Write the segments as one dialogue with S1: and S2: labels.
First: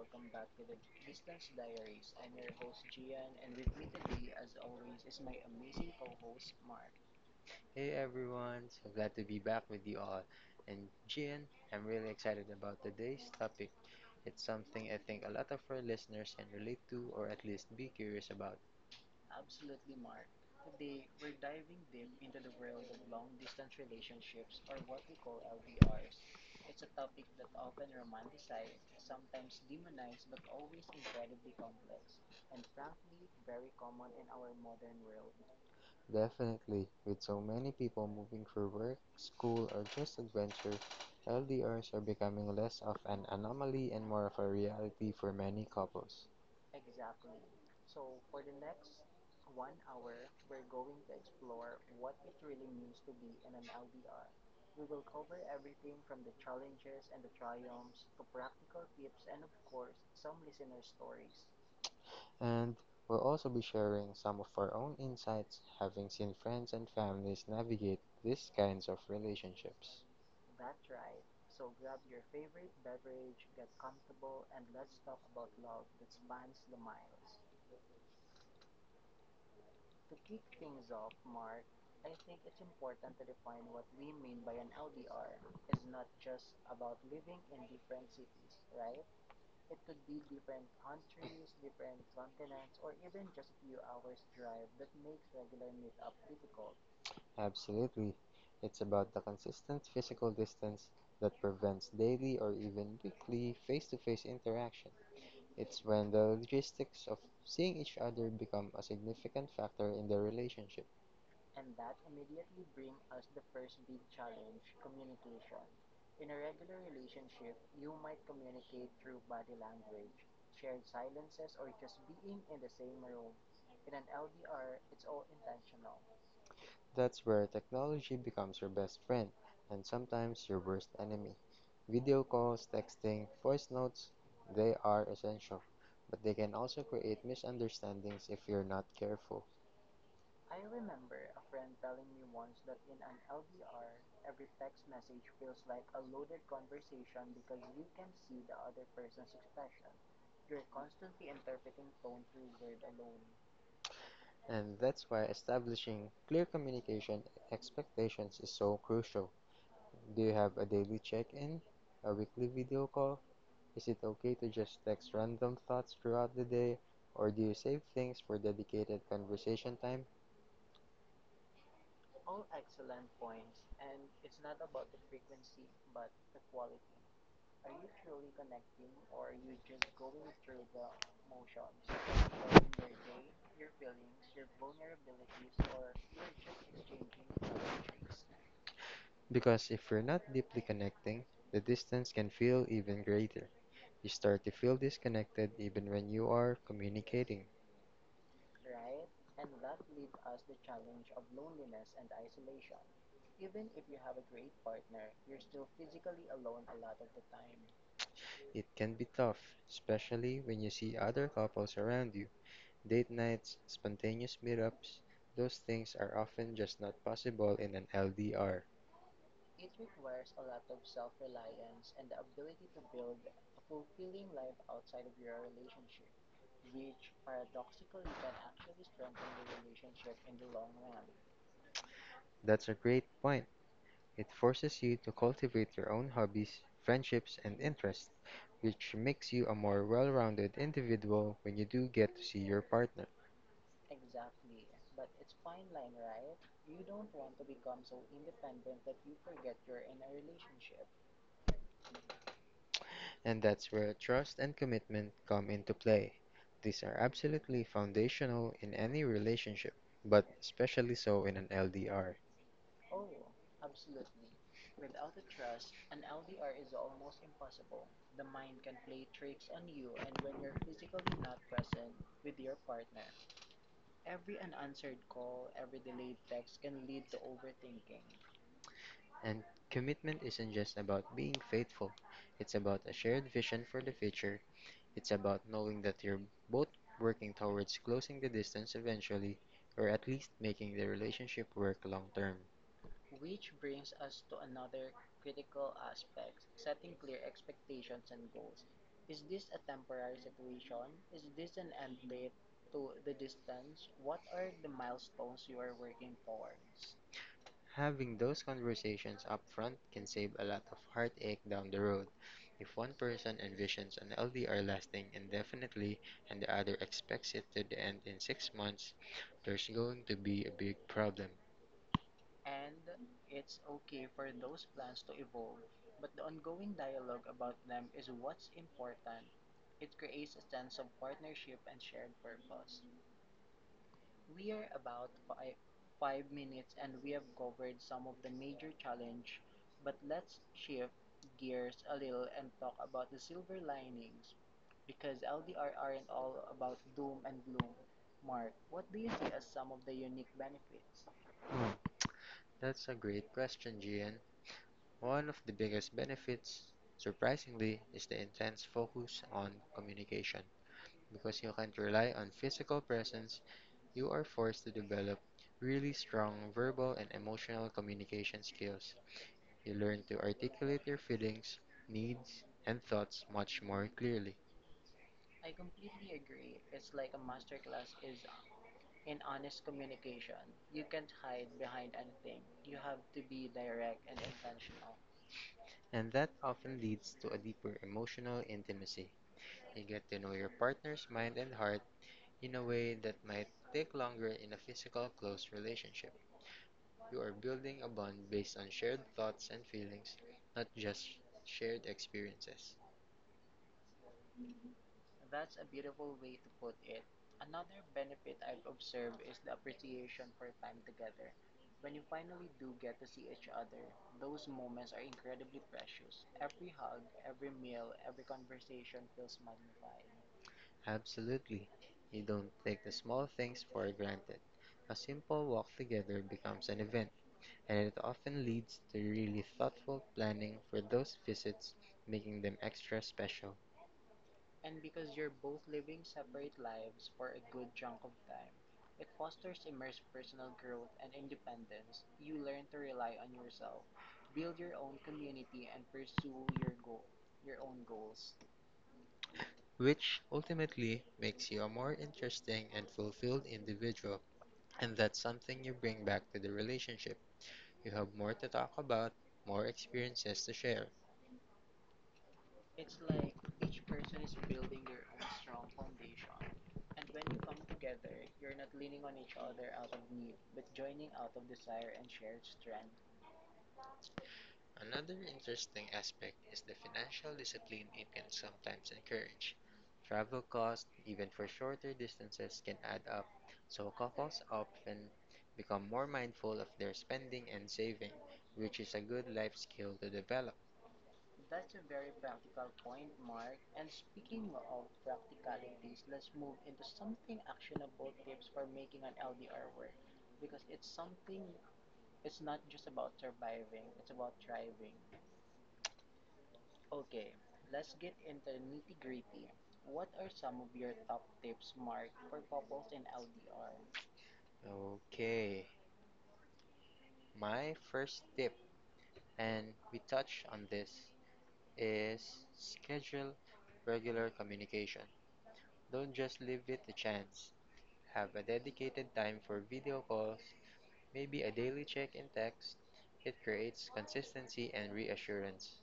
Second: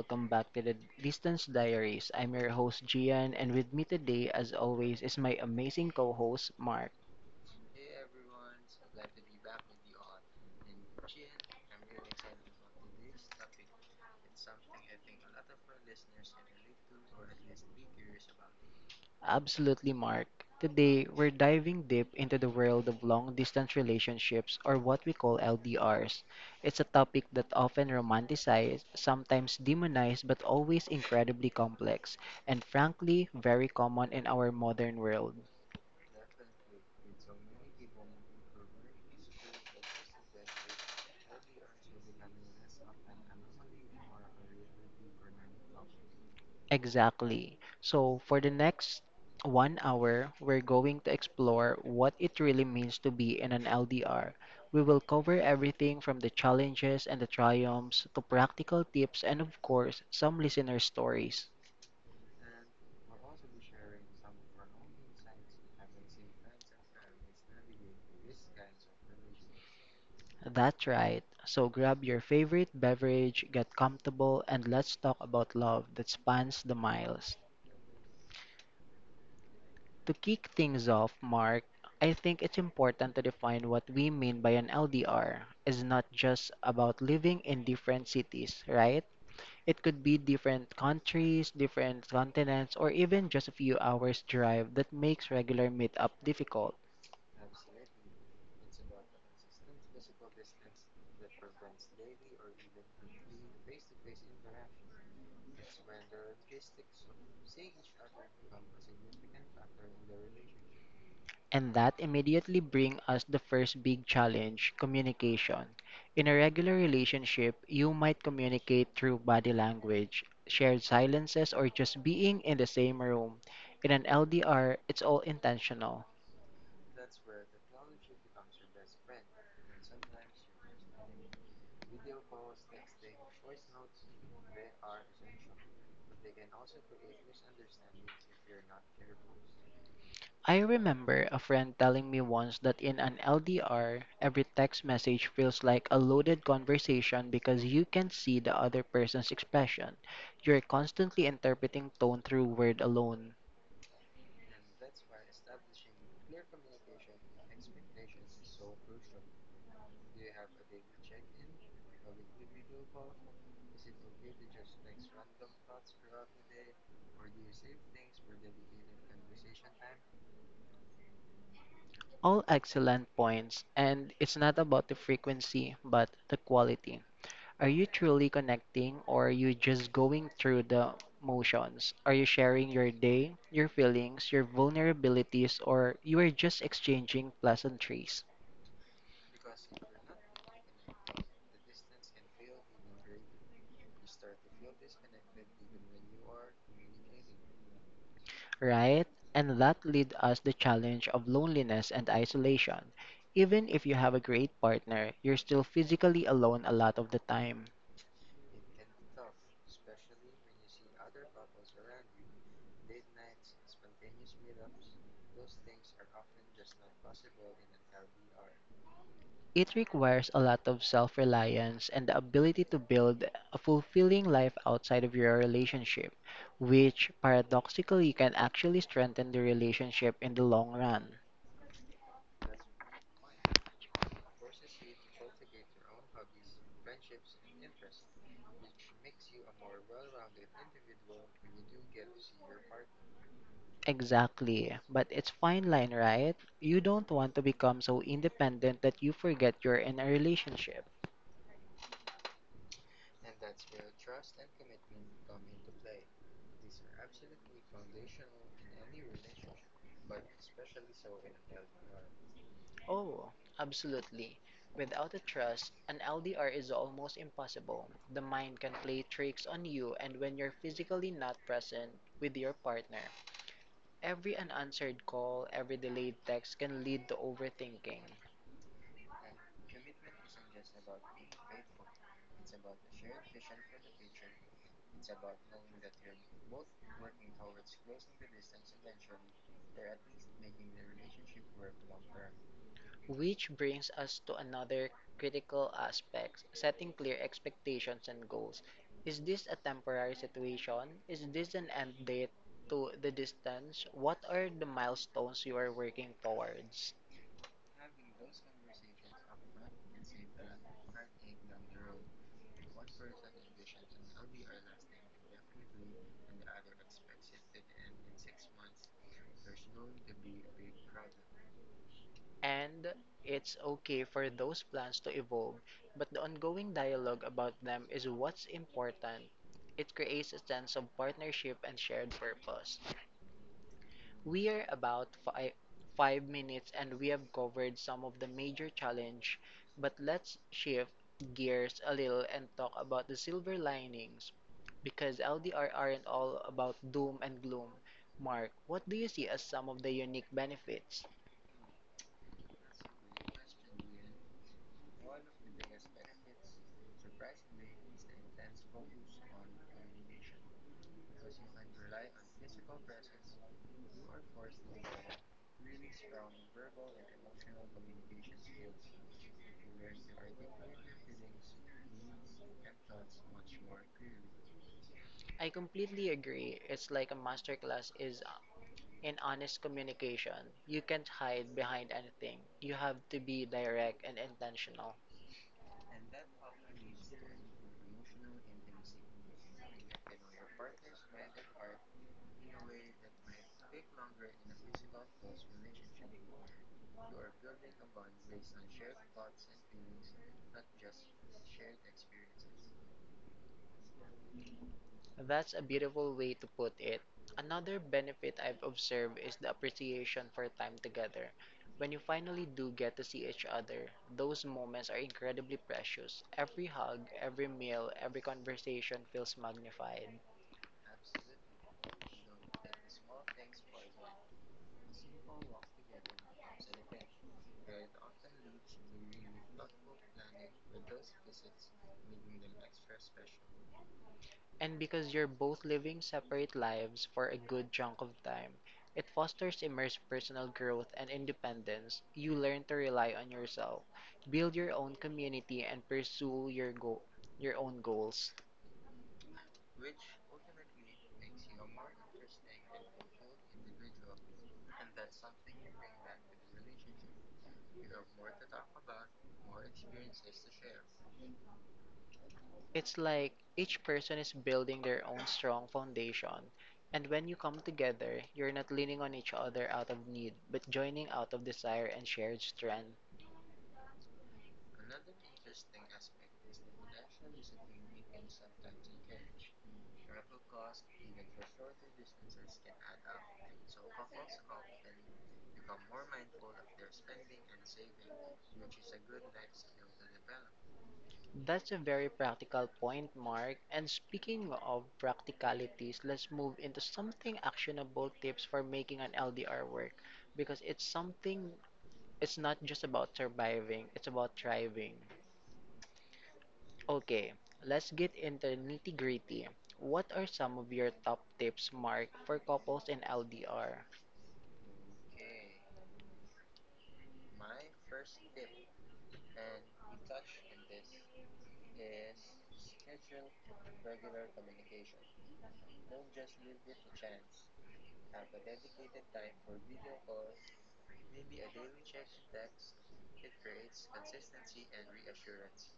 S1: welcome.
S2: welcome back to the Distance Diaries. I'm your host Gian, and with me today, as always, is my amazing co host Mark.
S1: Hey everyone, so glad to be back with you all. And Gian, I'm really excited about today's topic. It's something I think a lot of our listeners can relate to or at least be curious about.
S2: Absolutely, Mark. Today, we're diving deep into the world of long distance relationships, or what we call LDRs. It's a topic that often romanticized, sometimes demonized, but always incredibly complex, and frankly, very common in our modern world.
S1: Definitely, with so many people moving for work, school, or just adventure, LDRs are becoming less of an anomaly and more of a reality for many couples.
S2: Exactly. So, for the next 1 hour, we're going to explore what it really means to be in an LDR. We will cover everything from the challenges and the triumphs to practical tips and, of course, some listener stories.
S1: And we'll also be sharing some of our own insights having seen friends and families navigate these kinds of relationships.
S2: That's right. So, grab your favorite beverage, get comfortable, and let's talk about love that spans the miles. To kick things off, Mark, I think it's important to define what we mean by an LDR. It's not just about living in different cities, right? It could be different countries, different continents, or even just a few hours drive that makes regular meetup difficult.
S1: Absolutely. It's about the consistent physical distance that prevents daily or even weekly face to face interaction. It's when the logistics of seeing each other become a significant factor in the relationship.
S2: And that immediately brings us the first big challenge, communication. In a regular relationship, you might communicate through body language, shared silences, or just being in the same room. In an LDR, it's all intentional.
S1: That's where technology becomes your best friend and sometimes your worst enemy. Video calls, texting, voice notes, they are essential, but they can also create misunderstandings if you're not careful.
S2: I remember a friend telling me once that in an LDR, every text message feels like a loaded conversation because you can see the other person's expression. You're constantly interpreting tone through word alone.
S1: And that's why establishing clear communication expectations is so crucial. Do you have a daily check in? A weekly video call? Is it okay to just text random thoughts throughout the day? Or do you save things for dedicated conversation time?
S2: All excellent points, and it's not about the frequency, but the quality. Are you truly connecting, or are you just going through the motions? Are you sharing your day, your feelings, your vulnerabilities, or you are just exchanging pleasantries,
S1: Because if you're not deeply connecting, the distance can feel even greater. You start to feel disconnected even when you are communicating.
S2: right? And that lead us the challenge of loneliness and isolation. Even if you have a great partner, you're still physically alone a lot of the time.
S1: It can be tough, especially when you see other couples around you. Date nights, spontaneous meetups, those things are often just not possible in an LDR.
S2: It requires a lot of self reliance and the ability to build a fulfilling life outside of your relationship, which paradoxically can actually strengthen the relationship in the long run.
S1: That's a great point. It forces you to cultivate your own hobbies, friendships, and interests, which makes you a more well-rounded individual when you do get to see your partner.
S2: Exactly, but it's fine line, right? You don't want to become so independent that you forget you're in a relationship.
S1: And that's where trust and commitment come into play. These are absolutely foundational in any relationship, but especially so in an LDR. Oh,
S2: Oh, absolutely.
S1: without
S2: Without a
S1: the trust,
S2: trust,
S1: an
S2: an
S1: LDR
S2: LDR is
S1: is
S2: almost
S1: almost impossible.
S2: impossible. The
S1: The mind
S2: mind can play
S1: keeps
S2: tricks
S1: on
S2: on
S1: you,
S2: you,
S1: and
S2: and
S1: when
S2: when
S1: you're
S2: you're
S1: physically
S2: physically
S1: not
S2: not
S1: present
S2: present
S1: with
S2: with
S1: your
S2: your
S1: partner,
S2: partner,
S1: every
S2: every
S1: unanswered
S2: unanswered call,
S1: call, every
S2: every
S1: delayed
S2: delayed text
S1: text can
S2: can
S1: lead
S2: lead
S1: to
S2: to
S1: overthinking.
S2: overthinking,
S1: And commitment isn't just about being faithful, it's about a shared vision for the future. It's about knowing that you're both working towards closing the distance eventually, or at least making the relationship work long term.
S2: which
S1: Which
S2: brings
S1: brings us
S2: us to
S1: to another
S2: another critical
S1: critical aspect
S2: aspect
S1: setting
S2: setting
S1: clear
S2: clear
S1: expectations
S2: expectations and
S1: and
S2: goals.
S1: goals.
S2: Is
S1: Is this
S2: this a
S1: a
S2: temporary
S1: temporary
S2: situation?
S1: separation? Is
S2: Is this
S1: this an
S2: an end
S1: end
S2: date
S1: date to
S2: to the
S1: the distance?
S2: distance? What are
S1: Are the
S2: the
S1: milestones
S2: milestones
S1: you
S2: you are
S1: are
S2: working
S1: working
S2: towards?
S1: towards? Having those conversations up front can save a lot of heartache down the road. If one person envisions an LDR lasting indefinitely and the other expects it to end in 6 months, there's going to be a big problem.
S2: And
S1: And
S2: it's okay
S1: for
S2: for those
S1: those
S2: plans
S1: plans
S2: to
S1: to evolve,
S2: evolve, but
S1: but the
S2: the ongoing
S1: ongoing
S2: dialogue
S1: dialogue
S2: about
S1: about
S2: them
S1: them
S2: is
S1: is
S2: what's
S1: important.
S2: important. It
S1: The
S2: creates a sense
S1: sense of
S2: of
S1: partnerships.
S2: partnership and shared purpose. We
S1: We are
S2: are
S1: at
S2: about five
S1: five
S2: minutes
S1: minutes and
S2: and we
S1: we have
S2: have covered some
S1: some of
S2: of the
S1: the
S2: major
S1: major
S2: challenge,
S1: challenge
S2: but let's shift
S1: shifts gears
S2: gears
S1: a
S2: a little
S1: little
S2: and
S1: and
S2: talk
S1: talk about
S2: about the silver linings.
S1: linings because
S2: Because
S1: LDR
S2: LDR aren't
S1: aren't
S2: all
S1: all about
S2: about doom
S1: doom and
S2: and gloom.
S1: gloom.
S2: Mark,
S1: Mark, what
S2: what do
S1: do
S2: you
S1: you see
S2: see as
S1: as
S2: some
S1: some of
S2: of the
S1: the
S2: unique
S1: unique benefits?
S2: benefits?
S1: Hmm, That's a great question, Gian. One of the biggest benefits, surprisingly, is the intense focus on communication. Because you can't rely on physical presence, you are forced to develop really strong verbal and emotional communication skills. You learn to articulate your feelings, needs, and thoughts much more clearly.
S2: I
S1: I compare
S2: completely agree.
S1: this
S2: It's
S1: like
S2: like a
S1: a
S2: masterclass
S1: masterclass is
S2: is
S1: in
S2: in
S1: honest
S2: honest
S1: communication.
S2: communication. You
S1: You
S2: can't
S1: can't hide
S2: hide
S1: behind
S2: behind
S1: anything.
S2: anything. You
S1: You
S2: have
S1: have to
S2: to be
S1: be direct
S2: direct
S1: and
S2: and
S1: intentional.
S2: intentional.
S1: And that often leads to a deeper emotional intimacy. You get to know your partner's mind and heart in a way that might take longer in a physical close relationship. You are building a bond based on shared thoughts and feelings, not just shared experiences.
S2: That's
S1: That's
S2: a beautiful way to put it. Another
S1: another trait
S2: benefit I've
S1: I've observed
S2: observed is
S1: is
S2: the
S1: the
S2: appreciation
S1: appreciation for
S2: for time
S1: time together.
S2: together.
S1: When
S2: When
S1: you
S2: you
S1: finally
S2: finally
S1: do
S2: do
S1: get
S2: get to see
S1: each
S2: each
S1: other,
S2: other, those
S1: those
S2: moments
S1: moments
S2: are
S1: are
S2: incredibly
S1: incredibly precious.
S2: precious. Every
S1: Every hug,
S2: hug, every
S1: every meal,
S2: meal,
S1: every
S2: every conversation feels magnified.
S1: absolutely. You don't take the small things for granted. A simple walk together becomes an event, and it often leads to really thoughtful planning for those visits, making them extra special.
S2: And
S1: And because
S2: because you're
S1: you're both
S2: both
S1: living
S2: living separate
S1: separate
S2: lives
S1: lives,
S2: for a
S1: a good
S2: good
S1: chunk
S2: chunk
S1: of
S2: of
S1: time,
S2: time, it fosters immense personal
S1: personal
S2: growth
S1: growth,
S2: and
S1: and independence
S2: independence. You
S1: you learn
S2: learn to
S1: to
S2: rely
S1: rely on
S2: on yourself,
S1: yourself, build
S2: build
S1: your
S2: your
S1: own
S2: own community,
S1: community, and
S2: and
S1: pursue
S2: pursue
S1: your
S2: your,
S1: goal, your
S2: your
S1: own
S2: own
S1: goals,
S2: goals.
S1: which ultimately makes you a more interesting and fulfilled individual. And that's something you bring back to the relationship. You have more to talk about, more experiences to share. It's
S2: It's
S1: like
S2: like
S1: each
S2: each person
S1: person
S2: is
S1: is building
S2: building
S1: their
S2: their
S1: own
S2: own
S1: strong,
S2: strong foundation,
S1: bond, and
S2: and
S1: when
S2: when you
S1: you come
S2: come
S1: to
S2: together, you're not leaning
S1: leaning on
S2: on
S1: each
S2: each other
S1: other out
S2: out
S1: of
S2: of
S1: need,
S2: need,
S1: but
S2: but
S1: joining
S2: joining
S1: out
S2: out
S1: of
S2: of desire
S1: desire and
S2: and shared
S1: strength,
S2: strength.
S1: another interesting aspect is the financial discipline it can sometimes encourage. Travel costs, even for shorter distances, can add up, so couples often become more mindful of their spending and saving, which is a good life skill to develop. That's
S2: That's a
S1: a very
S2: very
S1: practical
S2: practical
S1: point,
S2: point,
S1: Mark.
S2: Mark. And
S1: Speaking
S2: speaking
S1: of
S2: of
S1: realities,
S2: practicalities,
S1: let's
S2: let's
S1: move
S2: move
S1: into
S2: into
S1: something
S2: something
S1: actionable
S2: actionable tips for making
S1: on
S2: an
S1: LDR
S2: LDR
S1: work.
S2: work because it's
S1: I think
S2: something,
S1: it's
S2: it's
S1: not
S2: not just
S1: just about
S2: about
S1: surviving,
S2: surviving, it's
S1: it's about
S2: about
S1: thriving.
S2: thriving. Okay,
S1: Let's
S2: let's get into the nitty
S1: nitpick.
S2: gritty.
S1: What
S2: What
S1: are
S2: are
S1: some
S2: some
S1: of
S2: of your top
S1: tips
S2: tips,
S1: marked
S2: Mark,
S1: for
S2: for couples in
S1: LDR?
S2: LDR?
S1: Okay, my first tip, and we touched on this, is schedule regular communication. Don't just leave it to chance. Have a dedicated time for video calls, maybe a daily check in text. It creates consistency and reassurance.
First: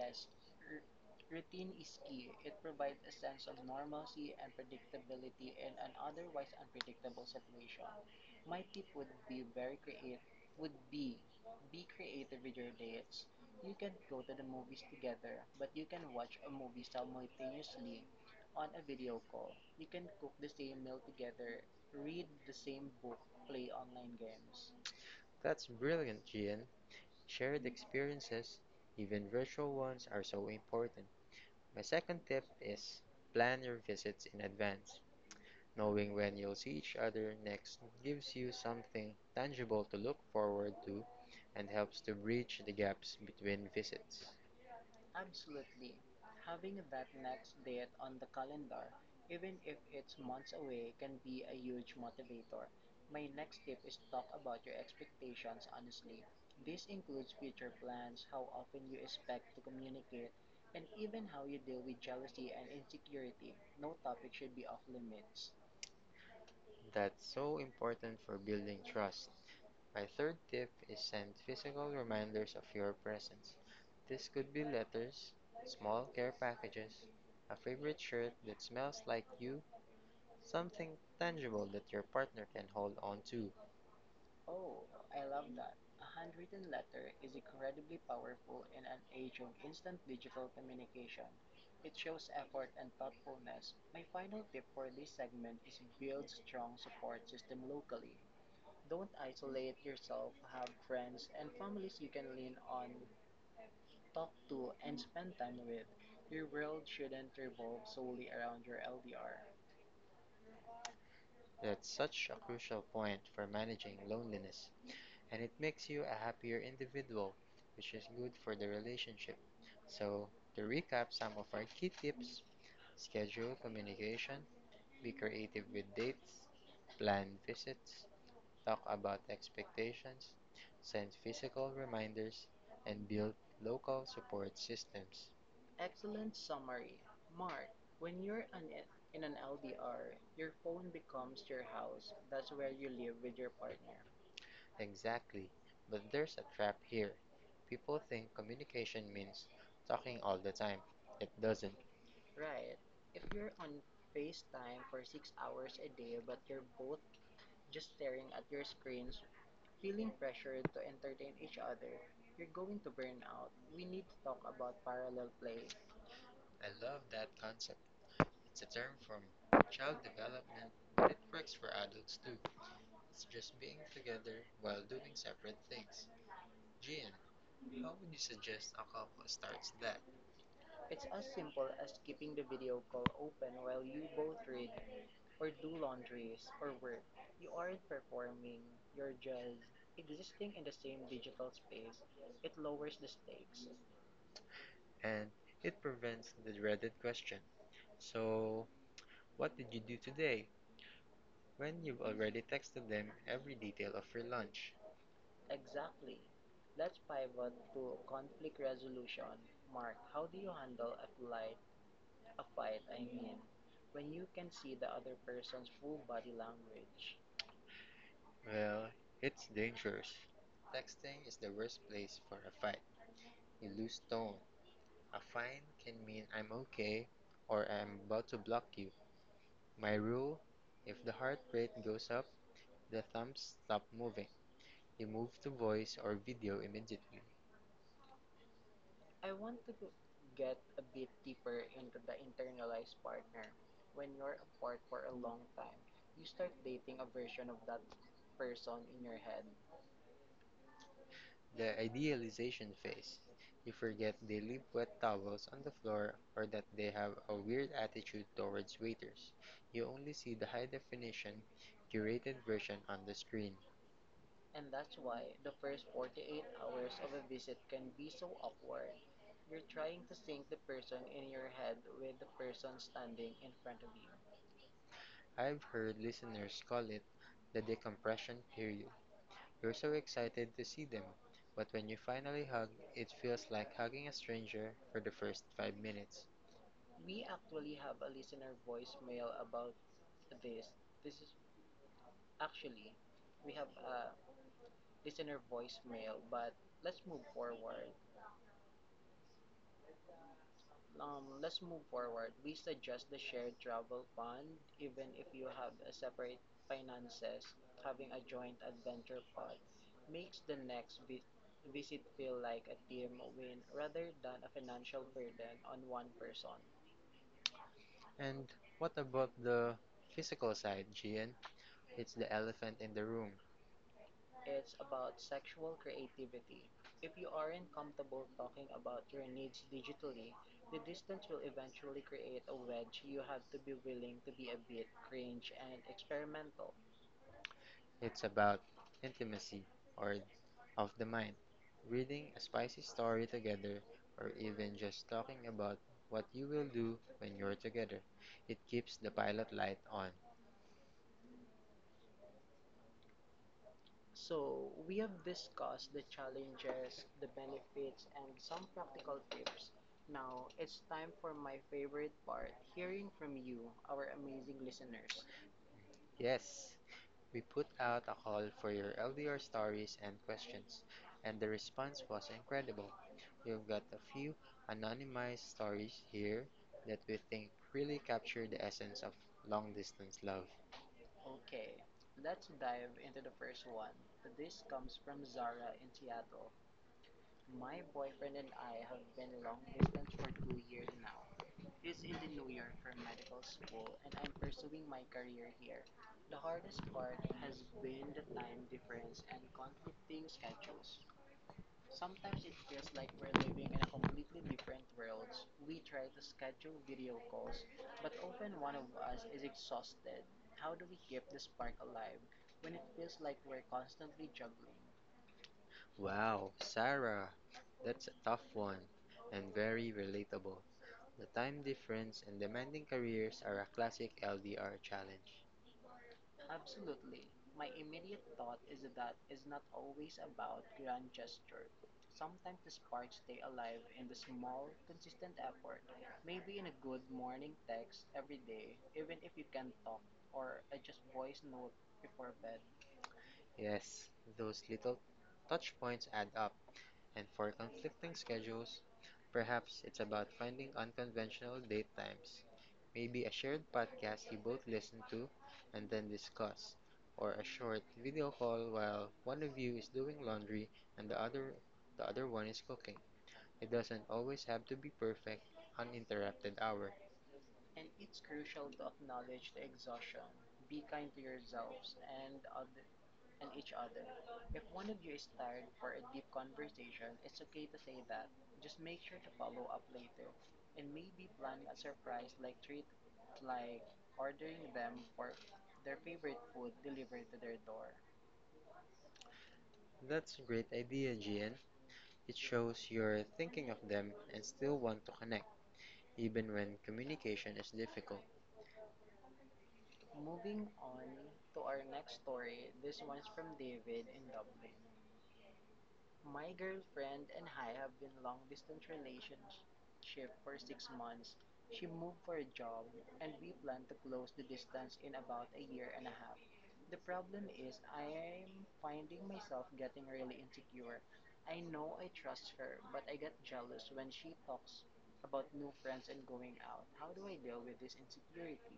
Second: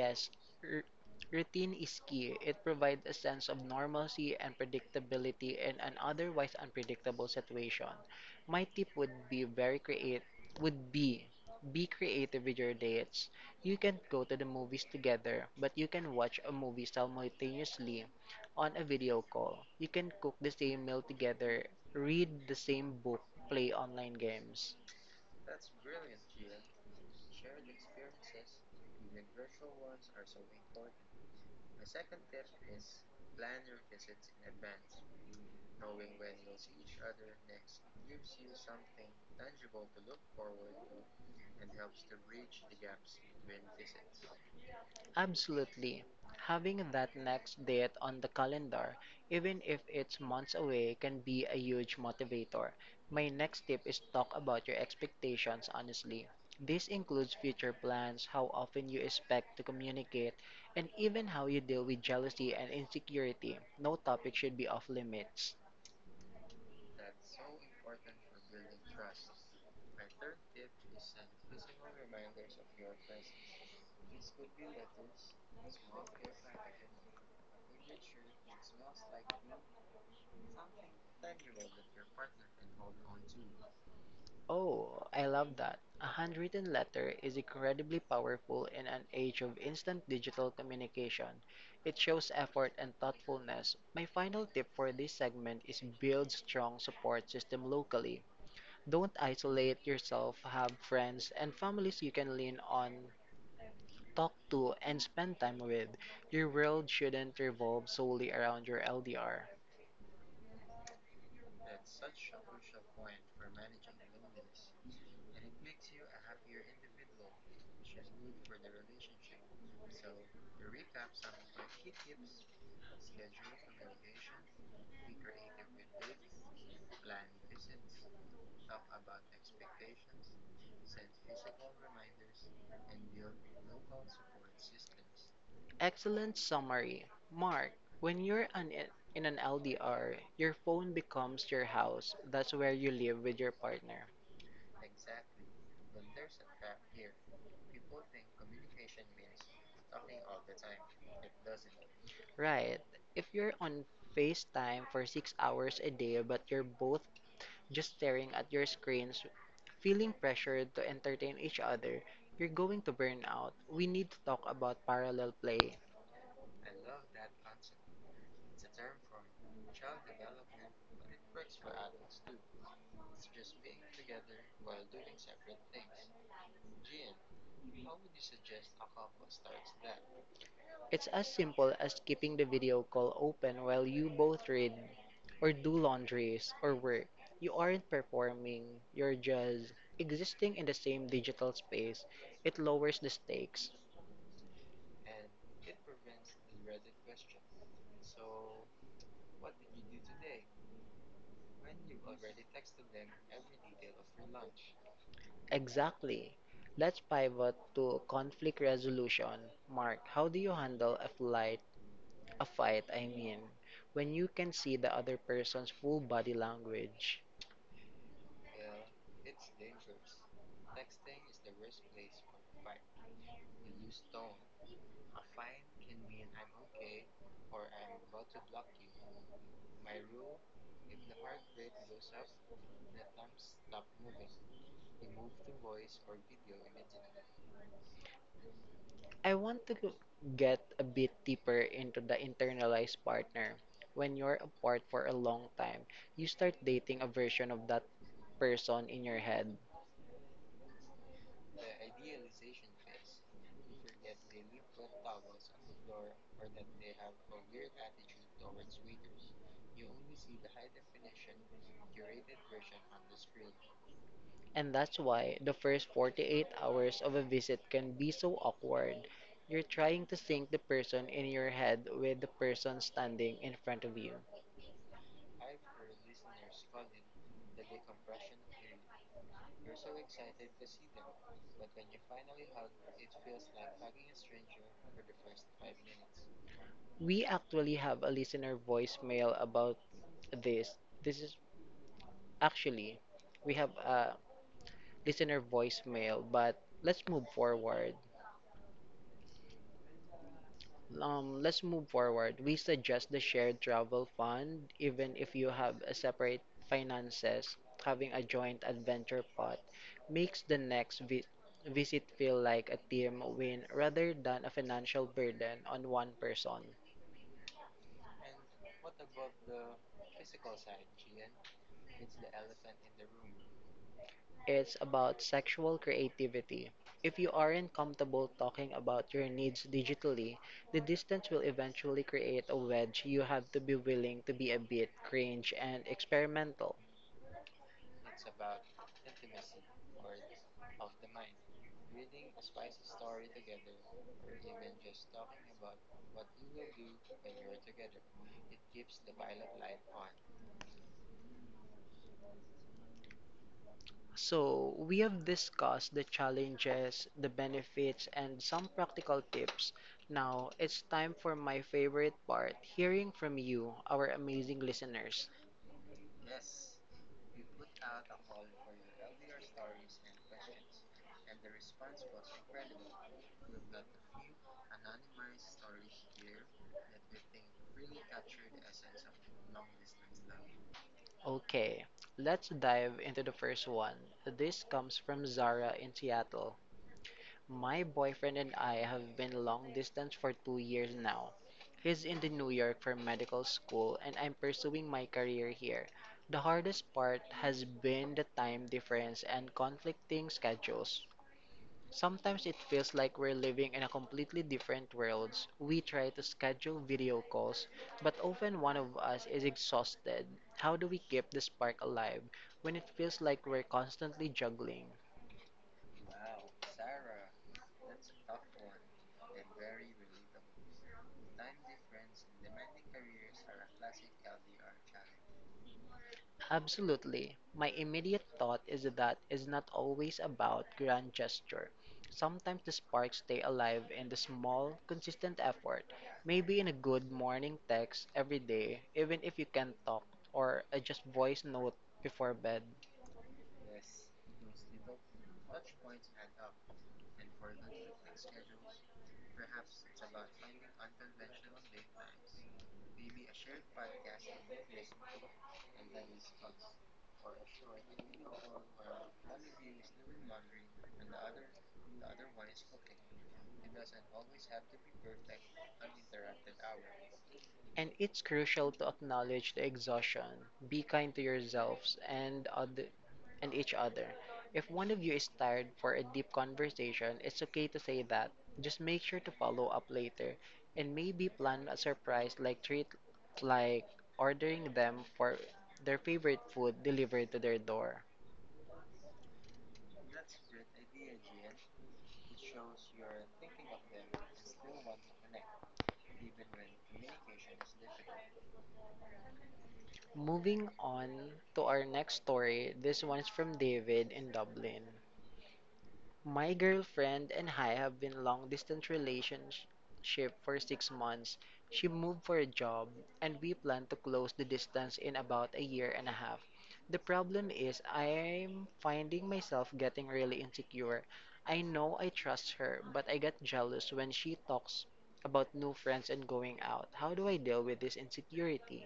S2: Yes, r-
S1: r-
S2: routine
S1: routine
S2: is
S1: is key.
S2: key.
S1: It
S2: It
S1: provides
S2: provides a
S1: a
S2: sense
S1: sense of
S2: of normalcy
S1: normalcy
S2: and
S1: and
S2: predictability
S1: predictability in
S2: in
S1: an
S2: an otherwise
S1: otherwise unpredictable
S2: unpredictable situation.
S1: situation.
S2: My
S1: My tip
S2: tip
S1: would
S2: would be
S1: be
S2: very
S1: very creative.
S2: create
S1: Would
S2: would be
S1: be creative
S2: creative
S1: with
S2: with
S1: your
S2: your
S1: dates.
S2: dates.
S1: You
S2: You
S1: can
S2: can
S1: go
S2: go to
S1: to
S2: the
S1: the
S2: movies
S1: movies together,
S2: together, but
S1: but
S2: you
S1: you
S2: can
S1: can
S2: watch
S1: watch
S2: a
S1: a
S2: movie
S1: movie
S2: simultaneously
S1: simultaneously on
S2: on a
S1: a
S2: video
S1: video call.
S2: call. You
S1: You can
S2: can
S1: cook
S2: cook
S1: the
S2: the same
S1: same
S2: meal
S1: meal
S2: together,
S1: together,
S2: read the same book, play
S1: play
S2: online
S1: online
S2: games.
S1: games. That's brilliant, Gian. Shared experiences, even virtual ones, are so important. My second tip is plan your visits in advance. Knowing when you'll see each other next gives you something tangible to look forward to and helps to bridge the gaps between visits. Abs-
S2: Absolutely.
S1: Having
S2: Having
S1: that
S2: that
S1: next
S2: next
S1: visit
S2: date
S1: on
S2: on
S1: the
S2: the
S1: calendar
S2: calendar, even if
S1: it's
S2: it's
S1: months
S2: months
S1: away
S2: away,
S1: can
S2: can
S1: be
S2: be
S1: a
S2: a
S1: huge
S2: huge
S1: motivator.
S2: motivator. My
S1: My
S2: next tip is talk about your
S1: friends,
S2: expectations
S1: honestly,
S2: honestly. This includes future plans,
S1: plans how
S2: how often you expect
S1: to
S2: to
S1: communicate,
S2: communicate, and
S1: even
S2: even
S1: how
S2: how
S1: to
S2: you deal with
S1: be
S2: jealousy
S1: and
S2: and
S1: its
S2: insecurity. No topic should be off
S1: limits.
S2: limits.
S1: That's so important for building trust. My third tip is send physical reminders of your presence. This could be letters, small care packages, a favorite shirt that smells like you, something tangible that your partner can hold on to. Oh,
S2: Oh,
S1: I
S2: I
S1: love
S2: love
S1: that.
S2: that. A
S1: I often
S2: handwritten
S1: like
S2: letter
S1: the
S2: is
S1: incredible
S2: incredibly powerful in an
S1: age
S2: age
S1: of
S2: of
S1: instant
S2: instant
S1: digital
S2: digital
S1: communication.
S2: communication.
S1: It
S2: It
S1: shows
S2: shows
S1: effort
S2: effort
S1: and
S2: and
S1: thoughtfulness.
S2: thoughtfulness.
S1: My
S2: My
S1: final
S2: final
S1: tip
S2: tip
S1: for
S2: for
S1: this
S2: this
S1: segment
S2: segment
S1: is
S2: is
S1: build
S2: build
S1: strong
S2: strong
S1: support
S2: support
S1: system
S2: system
S1: locally.
S2: locally.
S1: Don't
S2: Don't
S1: isolate
S2: isolate
S1: yourself,
S2: yourself,
S1: have
S2: have
S1: friends
S2: friends
S1: and
S2: and
S1: families you
S2: families you
S1: can
S2: can
S1: lean
S2: lean
S1: on
S2: on,
S1: talk
S2: talk
S1: to,
S2: to,
S1: and
S2: and
S1: spend
S2: spend
S1: time
S2: time
S1: with
S2: with.
S1: your
S2: Your world shouldn't
S1: world
S2: revolve
S1: solely
S2: solely
S1: around
S2: around
S1: your
S2: your
S1: LDR.
S2: LDR.
S1: That's such a crucial point for managing loneliness, and it makes you a happier individual, which is good for the relationship. So, to recap some of our key tips schedule communication, be creative with dates, plan visits, talk about expectations, send physical reminders, and build local support systems. Excellent,
S2: Excellent summary.
S1: smart,
S2: Mark,
S1: when
S2: when
S1: you're
S2: you're
S1: an,
S2: an,
S1: in
S2: in
S1: an
S2: an
S1: LDR,
S2: LDR, your phone becomes your house.
S1: that's
S2: That's
S1: where
S2: where
S1: you
S2: you
S1: live
S2: live
S1: with
S2: with
S1: your
S2: your
S1: partner.
S2: partner.
S1: Exactly. But there's a trap here. People think communication means talking all the time. It doesn't. Right.
S2: Right.
S1: If
S2: If you're
S1: you're on
S2: on
S1: time
S2: FaceTime
S1: for
S2: for 6 hours a day, but you're both just
S1: staring
S2: staring
S1: at
S2: at
S1: your
S2: your
S1: screens,
S2: screens,
S1: feeling
S2: feeling
S1: pressured
S2: pressured
S1: to
S2: to
S1: enter
S2: entertain
S1: each
S2: each
S1: other,
S2: other,
S1: you're
S2: you're going to burn out. We need to talk
S1: about
S2: about
S1: parallel.
S2: parallel play.
S1: I love that concept. It's a term from child development, but it works for adults too. It's just being together while doing separate things. Gian, how would you suggest a couple starts that?
S2: It's
S1: It's
S2: as simple as keeping the video call
S1: when
S2: open
S1: while
S2: while
S1: you
S2: you both
S1: did
S2: read or do
S1: this
S2: laundries or
S1: or work,
S2: work.
S1: you
S2: You
S1: are
S2: aren't
S1: affirming
S2: performing, you're just existing in the same digital space.
S1: it
S2: It lowers the stakes.
S1: fixes. And it prevents the dreaded question. So, what did you do today? When you've already texted them every detail of your lunch.
S2: Exactly. Let's
S1: Pivot
S2: pivot
S1: to
S2: to conflict resolution.
S1: condition mark.
S2: Mark, how do you
S1: You handle
S2: handle a
S1: a
S2: a
S1: fight,
S2: fight,
S1: I
S2: I
S1: mean,
S2: mean, when you can
S1: see
S2: see
S1: the
S2: the
S1: other
S2: other person's
S1: person's
S2: full
S1: full
S2: body
S1: body language.
S2: language?
S1: Well, it's dangerous. Texting is the worst place for a fight. You lose tone, a fine can mean I'm okay or I'm about to block you. My rule if the heart rate goes up, the thumbs stop moving. You move to voice or video immediately. I
S2: I
S1: want
S2: want
S1: to
S2: to
S1: go
S2: go- Get a bit deeper into the internalized partner. When you're
S1: for
S2: apart for a
S1: a
S2: long time, you start dating a version of that
S1: person
S2: person in
S1: in your
S2: your
S1: head.
S2: head.
S1: The idealization phase. You forget they leave wet towels on the floor or that they have a weird attitude towards waiters. You only see the high definition, curated version on the screen.
S2: And that's why the first 48 hours of a visit can be so awkward. You're trying to sync the person in your head with the person standing in front of you.
S1: I've heard listeners call it the decompression period. You're so excited to see them, but when you finally hug, it feels like hugging a stranger for the first 5 minutes.
S2: We actually have a listener voicemail about this. This is actually, We have a listener
S1: Ismail,
S2: voicemail, but let's move forward.
S1: um,
S2: Let's move forward. We suggest the shared travel
S1: bond
S2: fund, even if you have a separate
S1: finances,
S2: finances,
S1: having
S2: having a joint adventure pot makes the next visit feel like a team win rather than a financial
S1: an
S2: burden on one
S1: unwind.
S2: person.
S1: And what about the physical side, Gian? It's the elephant in the room.
S2: It's
S1: It's
S2: about sexual creativity. If you aren't comfortable talking about your needs digitally, the distance will eventually create a wedge. You have to be willing to be a bit cringe
S1: strange
S2: and experimental.
S1: it's about intimacy or of the mind. Reading a spicy story together or even just talking about what you will do when you're together. It keeps the pilot light on. So
S2: So, we
S1: we have
S2: have discussed the
S1: just
S2: challenges, the
S1: it
S2: benefits, and some practical tips.
S1: now.
S2: Now, it's
S1: And
S2: time
S1: for
S2: for
S1: my
S2: my favorite
S1: part,
S2: part hearing from
S1: from you,
S2: you, our
S1: our amazing
S2: amazing
S1: listeners.
S2: listeners.
S1: Yes. We put out a call for your LDR stories and questions, and the response was incredible. We've got a few anonymized stories here that we think really capture the essence of long distance love.
S2: Okay, let's dive into the first one. This
S1: Next
S2: comes
S1: comes
S2: from
S1: Zara.
S2: Zara in Seattle. My
S1: Mine
S2: boyfriend and I
S1: have
S2: have
S1: been
S2: been
S1: long
S2: long
S1: distance
S2: distance
S1: for
S2: for two
S1: 2 years.
S2: years now.
S1: She's
S2: He's in the
S1: in
S2: New
S1: the
S2: York for medical school
S1: and
S2: and I'm
S1: I'm
S2: pursuing my career here.
S1: the
S2: The
S1: hardest
S2: hardest
S1: part
S2: part
S1: has
S2: has been the time difference and conflicting schedules.
S1: some
S2: Sometimes it feels like
S1: we're
S2: we're
S1: living
S2: living
S1: in
S2: in
S1: a
S2: a
S1: complete
S2: completely different
S1: world,
S2: worlds. We try to schedule video
S1: false,
S2: calls, but
S1: but often
S2: often
S1: one
S2: one
S1: of
S2: of us
S1: us
S2: is
S1: is
S2: exhausted. How do we keep the spark
S1: alive.
S2: alive
S1: When
S2: when
S1: it
S2: it
S1: feels.
S2: feels like we're constantly juggling?
S1: Wow, Sarah, that's a tough one and very relatable. The time difference and demanding careers are a classic LDR challenge.
S2: Absolutely.
S1: My
S2: My immediate thought is that it's not always about grand gesture. Sometimes the sparks stay alive in
S1: and
S2: the
S1: the small
S2: small, consistent effort. Maybe in a
S1: good
S2: good
S1: morning.
S2: morning text every day, even if you can't talk, or a just voice note before bed.
S1: Yes, those little touch points add up. And for conflicting schedules, perhaps it's about finding unconventional date times. Maybe a shared podcast you both listen to and then discuss, or a short video call while one of you is doing laundry and the other one is cooking. It doesn't always have to be perfect, uninterrupted hour. And
S2: And it's crucial to
S1: acknowledge
S2: acknowledge the exhaustion, be kind to yourselves
S1: and
S2: and other,
S1: and
S2: and
S1: it
S2: each other. If
S1: reflects
S2: one of you is tired for a deep conversation, it's okay to say that. Just make sure to follow up later and maybe plan a surprise like treat
S1: like
S2: like ordering them for
S1: their.
S2: their favorite food delivered to their door.
S1: That's a great idea, Gian. It shows you're thinking of them and still want to connect, even when communication is difficult.
S2: Moving
S1: Moving on
S2: on to
S1: to
S2: our
S1: our
S2: next
S1: next
S2: story. This one's from David in Dublin. My girlfriend
S1: girlfriend
S2: and I have been long distance relationship
S1: shift
S2: for six
S1: from
S2: months.
S1: month's
S2: She moved for a job
S1: job
S2: and
S1: and
S2: we plan
S1: plan
S2: to
S1: to
S2: close
S1: close
S2: the
S1: the
S2: distance
S1: distance
S2: in
S1: in
S2: about
S1: about
S2: a
S1: a
S2: year and a half.
S1: half.
S2: The
S1: The
S2: problem
S1: problem
S2: is
S1: is I
S2: I'm
S1: find it
S2: finding myself getting really
S1: really insecure.
S2: insecure. I
S1: I
S2: know
S1: know
S2: I
S1: I
S2: trust her,
S1: deserve
S2: but I get jealous when she talks about new
S1: no
S2: friends
S1: friends
S2: and going
S1: going
S2: out.
S1: out.
S2: How do I deal with this insecurity?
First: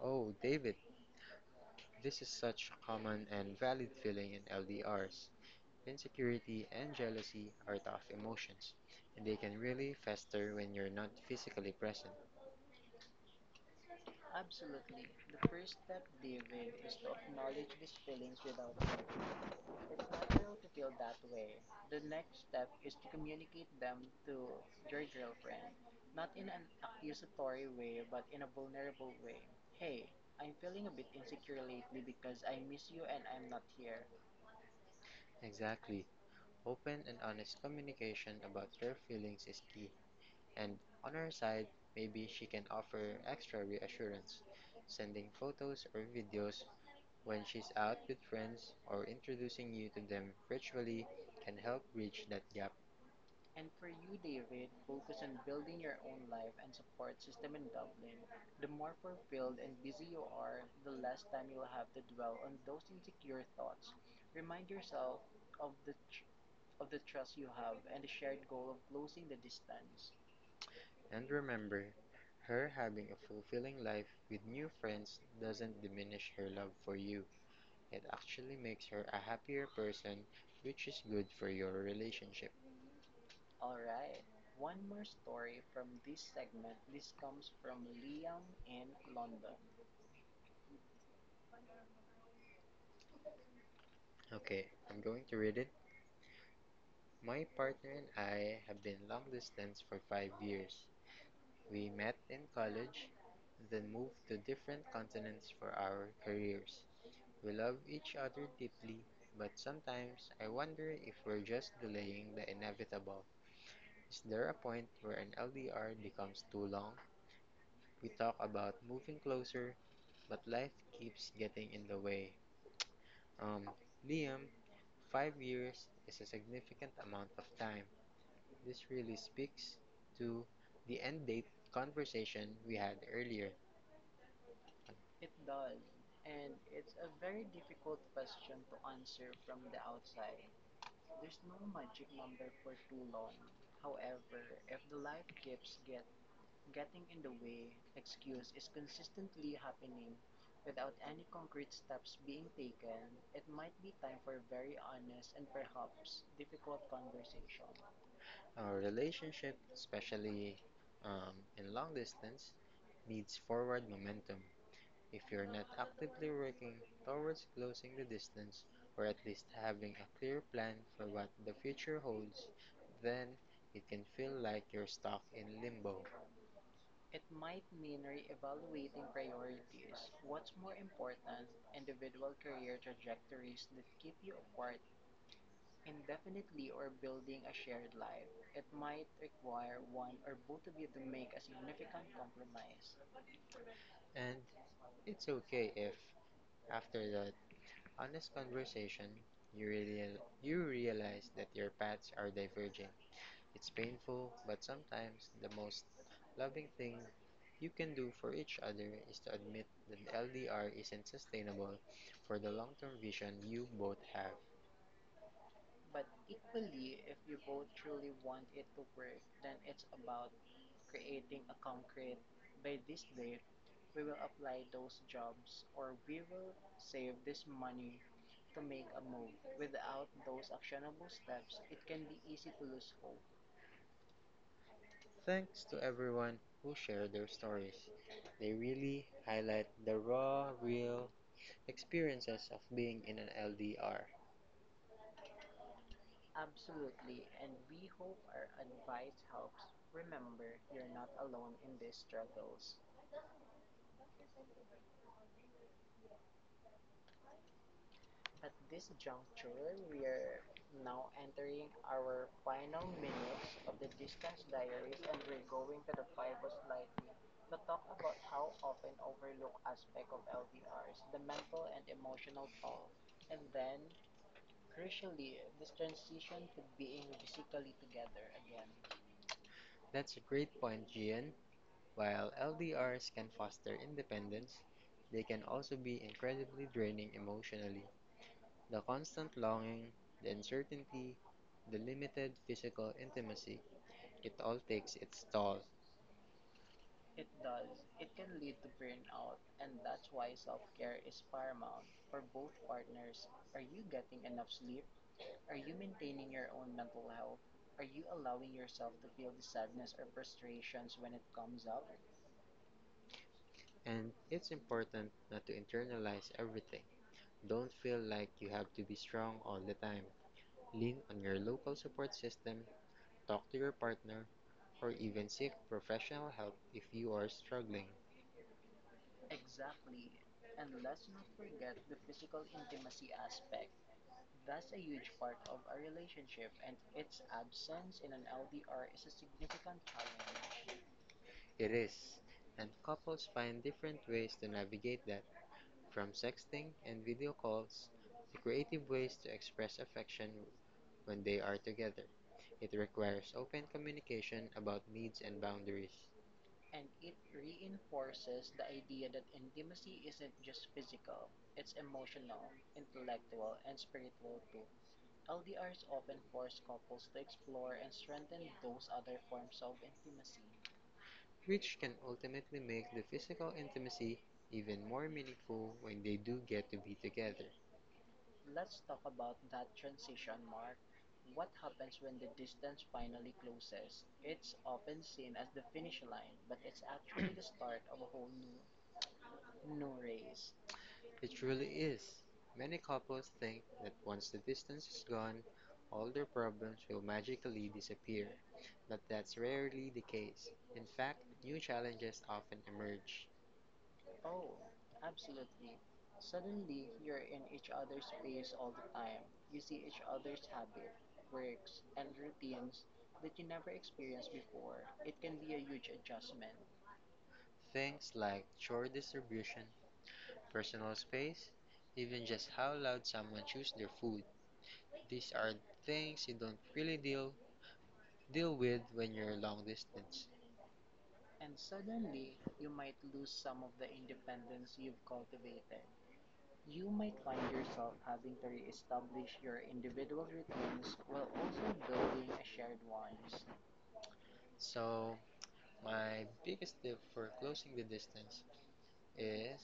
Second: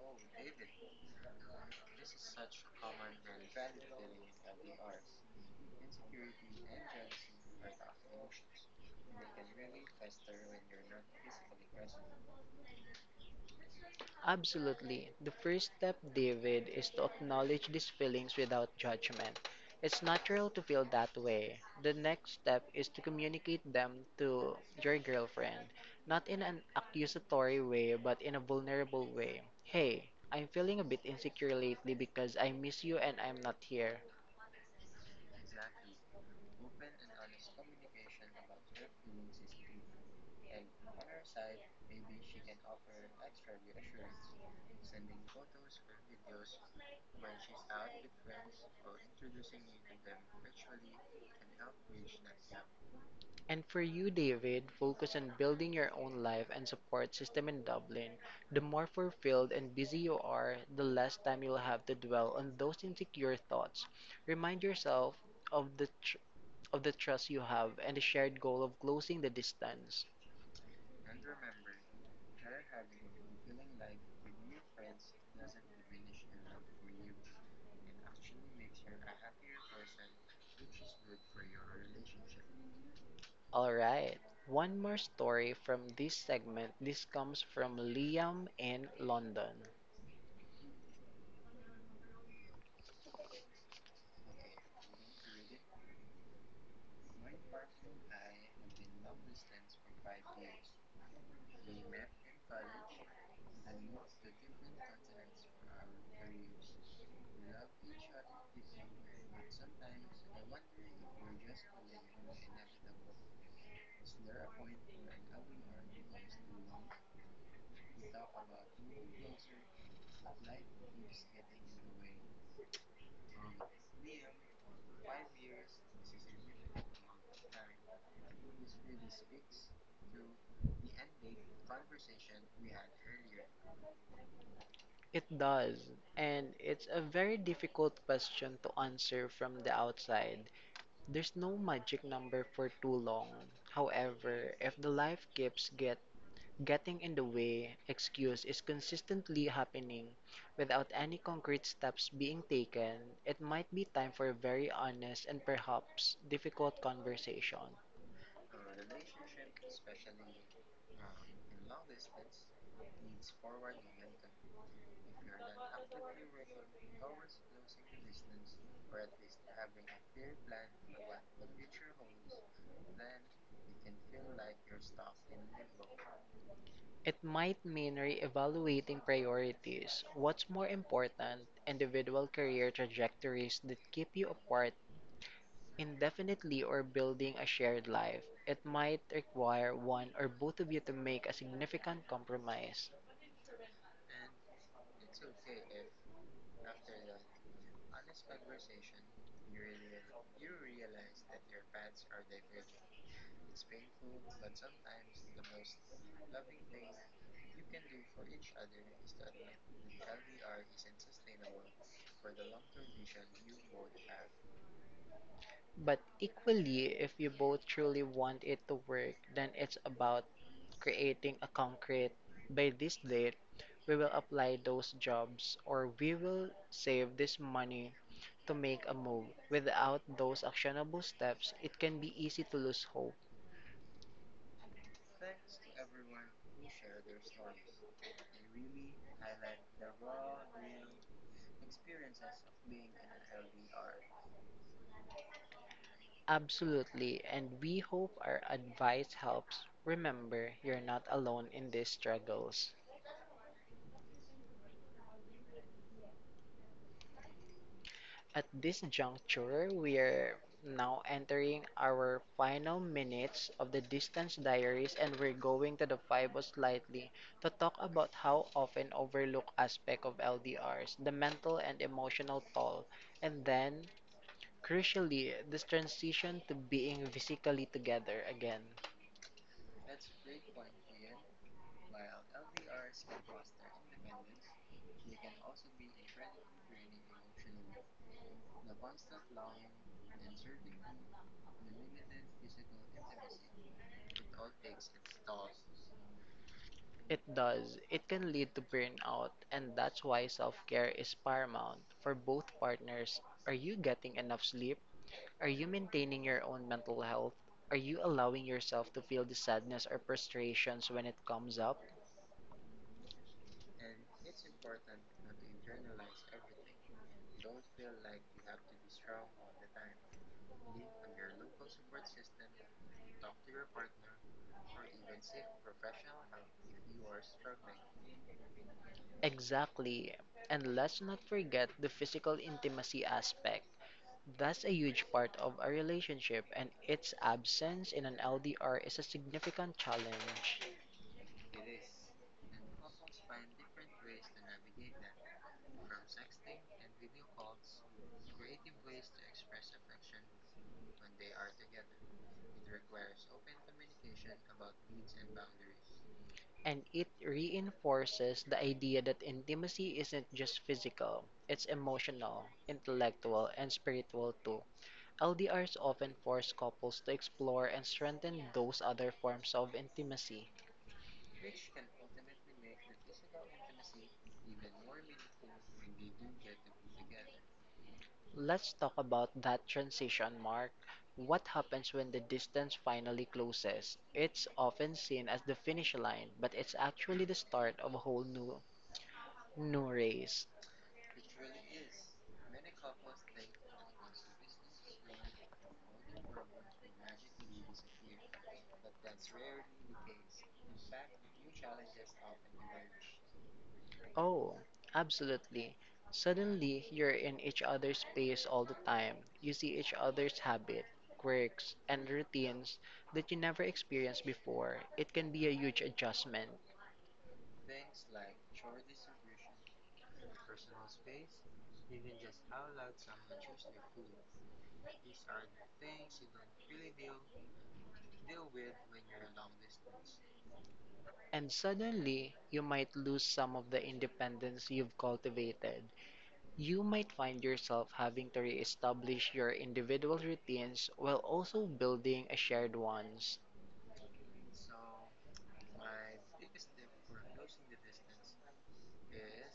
S1: Oh, David, this is such a common and valid feeling in LDRs. Insecurity and jealousy are tough emotions, and they can really fester when you're not physically present. Really,
S2: Absolutely. The
S1: the
S2: first
S1: first
S2: step,
S1: step Mail
S2: David, is
S1: is
S2: to
S1: to
S2: acknowledge
S1: acknowledge
S2: these
S1: these
S2: feelings
S1: feelings without
S2: without judgment.
S1: words.
S2: It's
S1: It's
S2: natural to
S1: another
S2: feel that
S1: way
S2: way. The next step is
S1: to
S2: to communicate
S1: communicate them
S2: them
S1: to
S2: to your
S1: a
S2: girlfriend,
S1: friend,
S2: not
S1: not
S2: in
S1: in an
S2: an accusatory way, but in a vulnerable
S1: way.
S2: way.
S1: Hey,
S2: Hey, I'm
S1: I'm
S2: feeling a
S1: feeling
S2: bit insecure lately because
S1: this,
S2: I
S1: I
S2: miss
S1: miss
S2: you
S1: you
S2: and
S1: and
S2: I'm
S1: I'm
S2: not
S1: not
S2: here.
S1: here. Exactly. Open and honest communication about your feelings is key. And on her side, maybe she can offer extra reassurance, sending photos or videos when she's out with friends or introducing you to them virtually can help bridge that gap. And
S2: And for you, David,
S1: focus
S2: focus
S1: on
S2: on building
S1: building
S2: your
S1: their own
S2: own life
S1: life and
S2: and support
S1: keeps
S2: system
S1: them in
S2: in Dublin.
S1: Dublin,
S2: The
S1: the
S2: more fulfilled
S1: bold and
S2: and busy you
S1: beautiful
S2: are,
S1: are
S2: the less
S1: next time
S2: time
S1: you
S2: you'll have to dwell
S1: dwell on
S2: on
S1: those
S2: those insecure thoughts.
S1: thoughts
S2: Remind yourself
S1: yourself
S2: of of the trust you
S1: have
S2: have and the
S1: and
S2: shared goal of closing the distance.
S1: distance. And remember, her having a fulfilling life with new friends doesn't diminish her love for you. It actually makes her a happier person, which is good for your relationship.
S2: All right.
S1: One
S2: One more story from this
S1: segment,
S2: segment. This
S1: this
S2: comes
S1: comes from
S2: from Liam
S1: in
S2: in
S1: London.
S2: London.
S1: Okay, I'm going to read it. My partner and I have been long distance for 5 years. We met in college, then moved to different continents for our careers. We love each other deeply, but sometimes I wonder if we're just delaying the inevitable. Is there a point where an LDR becomes too long? We talk about moving closer, but life keeps getting in the way. Um, Liam, 5 years is a significant amount of time. This really speaks to the end date conversation we had earlier.
S2: It does, and
S1: And
S2: it's a very difficult question to answer
S1: from
S2: from the
S1: the
S2: outside. There's no magic number for too
S1: alone
S2: long. However, if the life keeps getting in the way, excuse is consistently happening
S1: meaning
S2: without any concrete steps
S1: being
S2: being taken,
S1: taken is
S2: it might be time for a very
S1: honest
S2: honest and perhaps difficult
S1: conversation.
S2: conversation.
S1: Our relationship, especially in long distance, needs forward momentum. If you're not actively working towards closing the distance, or at least having a clear plan for what the future holds, then it can feel like you're stuck in limbo. It
S2: It
S1: might
S2: might mean
S1: mean reiterating
S2: re-evaluating
S1: priorities,
S2: priorities,
S1: what
S2: what's more
S1: importance,
S2: important,
S1: and
S2: individual career trajectories that keep you apart indefinitely or building a shared
S1: why.
S2: life,
S1: It
S2: it
S1: might
S2: might require one
S1: want
S2: or both of
S1: did
S2: you to
S1: make
S2: make
S1: a
S2: a
S1: significant
S2: significant
S1: compromise.
S2: compromise.
S1: And it's okay if, after that honest conversation, you real you realize that your paths are diverging. It's painful, but sometimes the most loving thing you can do for each other is to admit that LDR isn't sustainable for the long-term vision you both have.
S2: But equally, if you both truly want it to work, then it's about creating a concrete by this date, we will apply those jobs or we will save
S1: Balance
S2: this
S1: money,
S2: money to make
S1: a
S2: a
S1: move.
S2: move. Without those actionable steps, it can be easy to lose hope.
S1: Thanks to everyone who shared their stories. They really highlight the raw, real experiences of being in an LDR.
S2: Absolutely, and we hope our advice
S1: Advice
S2: helps.
S1: member
S2: Remember, you're not alone
S1: in
S2: in these
S1: this
S2: struggles. At this
S1: lecture
S2: juncture,
S1: we
S2: we
S1: are
S2: are
S1: now
S2: now
S1: in
S2: entering
S1: our
S2: our final
S1: final minutes
S2: minutes
S1: of
S2: of the
S1: the
S2: distance
S1: diaries
S2: diaries
S1: and
S2: and we're going to the FIBO
S1: revivals life
S2: slightly to talk about
S1: about
S2: how often overlooked aspect of
S1: DRs
S2: LDRs, the mental
S1: people
S2: and emotional toll,
S1: and
S2: and then, crucially, this transition to being physically together again.
S1: that's a great point, Gian. While LDRs can foster independence, they can also be incredibly draining emotionally. The constant longing, the uncertainty, the limited physical intimacy, it all takes its toll.
S2: It does. It can lead to burnout,
S1: Out, and
S2: and
S1: that's
S2: that's
S1: why
S2: why
S1: it's
S2: self-care is
S1: paramount.
S2: paramount for
S1: Both
S2: both
S1: partners
S2: partners. Are
S1: are
S2: you
S1: getting
S2: getting
S1: enough
S2: enough
S1: sleep,
S2: sleep?
S1: are
S2: Are you
S1: human
S2: maintaining
S1: their
S2: your
S1: own
S2: own
S1: mental
S2: mental health? Are
S1: are you
S2: you allowing yourself to feel the sadness or frustrations when it comes
S1: comes up.
S2: up?
S1: And it's important not to internalize everything. Don't feel like you have to be strong all the time. Lean on your local support system, talk to your partner, or even seek professional help if you are struggling. Like,
S2: Exactly.
S1: and
S2: And let's not forget the physical intimacy
S1: aspect
S2: aspect. That's a huge part of a relationship, and
S1: and
S2: its
S1: sense
S2: absence
S1: in
S2: in
S1: an
S2: an
S1: outdoor
S2: LDR is a
S1: challenge.
S2: significant challenge.
S1: It is, and couples find different ways to navigate that, from sexting and video calls to creative ways to express affection when they are together. It requires open communication about needs and boundaries,
S2: And it reinforces the idea that intimacy isn't just physical, it's emotional, intellectual, and spiritual too. LDRs often force couples to explore and strengthen those other forms of intimacy.
S1: which can ultimately make the physical intimacy even more meaningful when they do get to be together.
S2: Let's talk about that transition, Mark. What happens
S1: When
S2: when the
S1: the
S2: distance finally closes? It's often
S1: seen
S2: seen
S1: as
S2: as the finish line, but it's actually the start of a whole new
S1: it.
S2: race.
S1: Truly is. Many couples think that once the distance is gone, all their problems will magically disappear, but that's rarely the case. In fact, new challenges often emerge. Oh,
S2: Oh, absolutely.
S1: suddenly
S2: Suddenly,
S1: you're
S2: you're in
S1: at each
S2: each
S1: other's
S2: other's
S1: pain
S2: space
S1: all
S2: all the
S1: the time,
S2: time. You see each other's habits, quirks,
S1: and
S2: and
S1: routines
S2: routines that you never
S1: here as
S2: experienced
S1: before.
S2: before.
S1: It
S2: It
S1: can
S2: can
S1: be
S2: be a
S1: a
S2: huge adjustment.
S1: things like chore distribution, personal space, even just how loud someone chews their food. These are things you don't really deal with when you're long distance. And
S2: And
S1: suddenly,
S2: suddenly,
S1: you
S2: you
S1: might
S2: might lose some of the independence
S1: dependency.
S2: you've cultivated.
S1: You
S2: You
S1: might
S2: might
S1: find
S2: find
S1: yourself
S2: yourself
S1: having
S2: having
S1: to
S2: to
S1: reestablish
S2: reestablish
S1: your
S2: your
S1: individual
S2: individual
S1: routines
S2: routines while
S1: while
S2: also
S1: also building
S2: building
S1: a
S2: a
S1: shared
S2: shared
S1: ones.
S2: ones.
S1: So, my biggest tip for closing the distance is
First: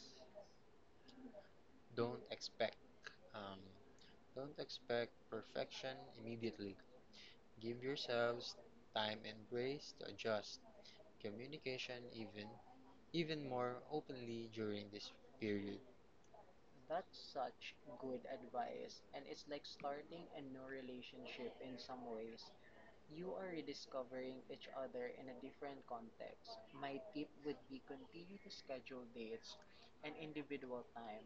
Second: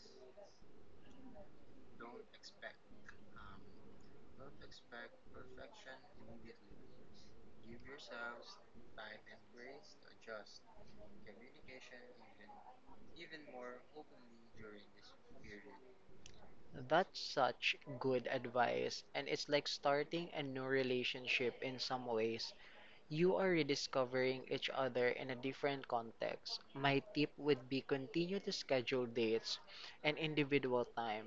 S1: don't expect um, don't expect perfection immediately. Give yourselves time and grace to adjust. Communication even more openly during this period.
S2: That's
S1: Such
S2: such
S1: good
S2: good advice, and it's like
S1: acting
S2: starting a
S1: and
S2: new
S1: nurture
S2: relationship in
S1: in some
S2: some
S1: ways
S2: ways. You are rediscovering
S1: each
S2: each other
S1: other in
S2: in a
S1: a difference
S2: different context.
S1: might
S2: My
S1: tip
S2: tip would be continue to schedule dates and individual
S1: time
S2: time.